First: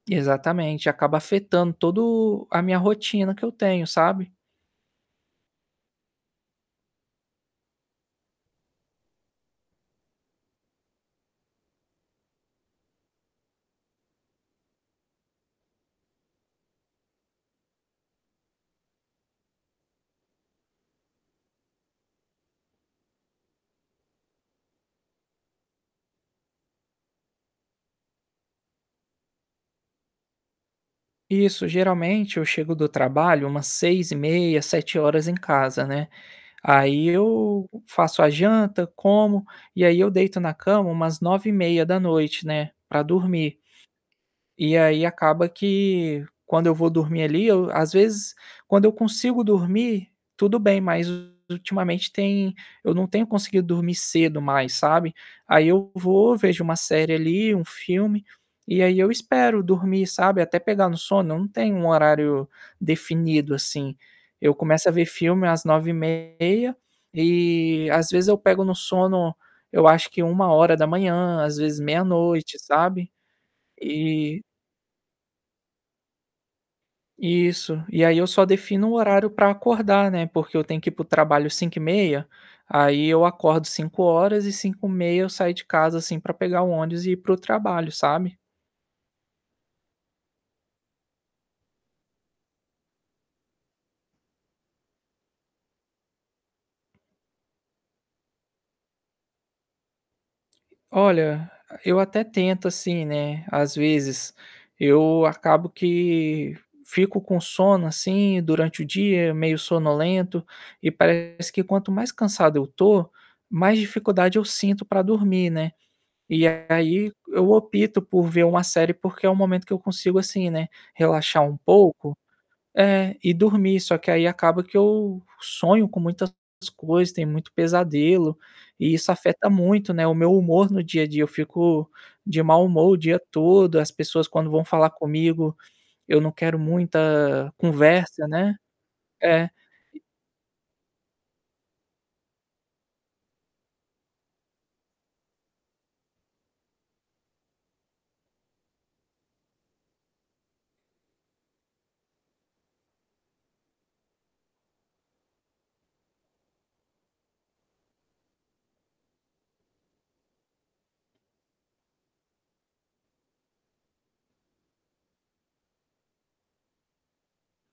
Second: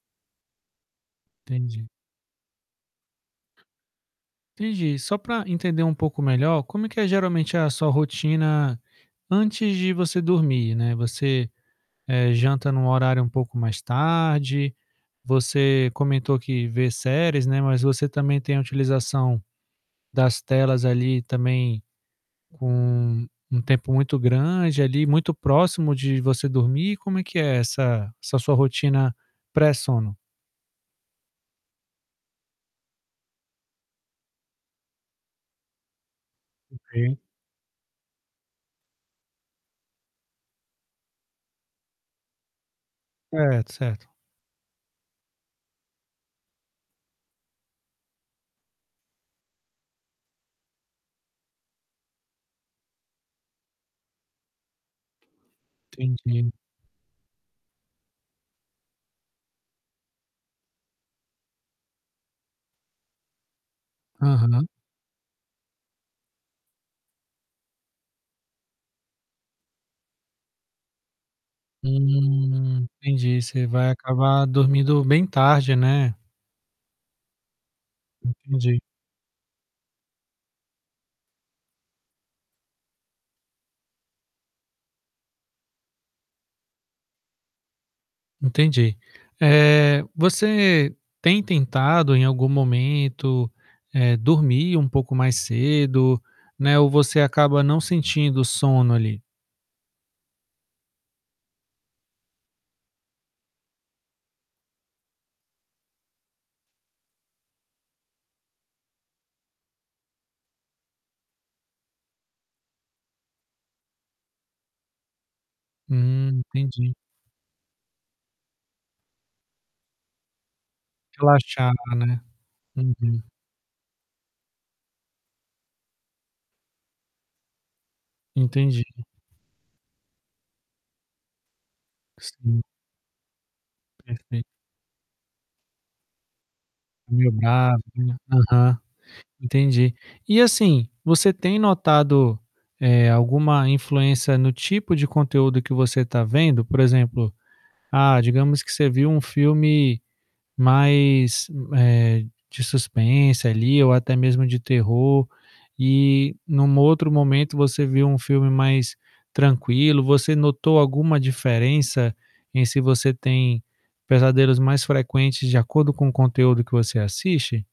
Exatamente. Acaba afetando Entendi. todo a minha rotina que eu tenho, sabe? Entendi. Só pra entender um pouco melhor, como é que é geralmente a sua rotina antes de você dormir, né? Você, eh, janta num horário um pouco mais tarde? Você comentou que vê séries, né, mas você também tem a utilização das telas, ali, também com um um tempo muito grande ali, muito próximo de você dormir? Como é que é essa essa sua rotina pré-sono? Isso. Geralmente eu chego do trabalho umas 18h30, 19h em casa, né. Aí, Sim. eu faço a janta, como. E aí, eu deito na cama umas 21h30, né, pra dormir. Certo, certo. E aí, acaba que, quando eu vou dormir ali, eu às vezes, quando eu consigo dormir, tudo bem. Mas ultimamente tem eu não tenho conseguido dormir cedo mais, sabe? Aí, eu vou Entendi. vejo uma série ali, um filme. E aí, eu espero dormir, sabe, até pegar no sono. Eu não tenho um horário definido, assim. Eu Aham. começo a ver filme às 21h30. E, às vezes, eu pego no sono, eu acho que 01h, às vezes meia noite, Hum, sabe? entendi. Você vai E acabar dormindo bem tarde, né? Isso. E aí, eu só Entendi. defino o horário pra acordar, né, porque eu tenho que ir pro trabalho 5h30. Aí, eu acordo 5h. E 5h30, eu saio de casa, assim, pra pegar o ônibus e ir pro trabalho, sabe? Entendi. Eh, você tem tentado em algum momento, eh, dormir um pouco mais cedo, né, ou você acaba não sentindo sono, ali? Olha, eu até tento, assim, né, às vezes. Eu acabo que fico com sono, assim, durante o dia, meio sonolento. E parece que quanto mais cansado eu tô, mais dificuldade eu sinto pra dormir, né. Hum, E entendi. aí, eu opto por ver uma série, porque é o momento que eu consigo, assim, né, relaxar um Relaxar, pouco. né? É, Uhum. e dormir. Só que, aí, acaba que eu sonho com muitas coisas, tenho muito pesadelo Entendi. e isso afeta muito, né, o meu humor no dia a dia. Eu fico de Sim. mau humor o dia todo. As pessoas, Pereito. quando vão falar comigo, eu não quero Meio muita bravo. conversa, né. Aham, É. entendi. E E, assim, você tem notado, eh, alguma influência no tipo de conteúdo que você tá vendo? Por exemplo, ah, digamos que você viu um filme mais, eh, de suspense ali ou até mesmo de terror, e, num outro momento, você viu um filme mais tranquilo. Você notou alguma diferença em se você tem pesadelos mais frequentes de acordo com o conteúdo que você assiste?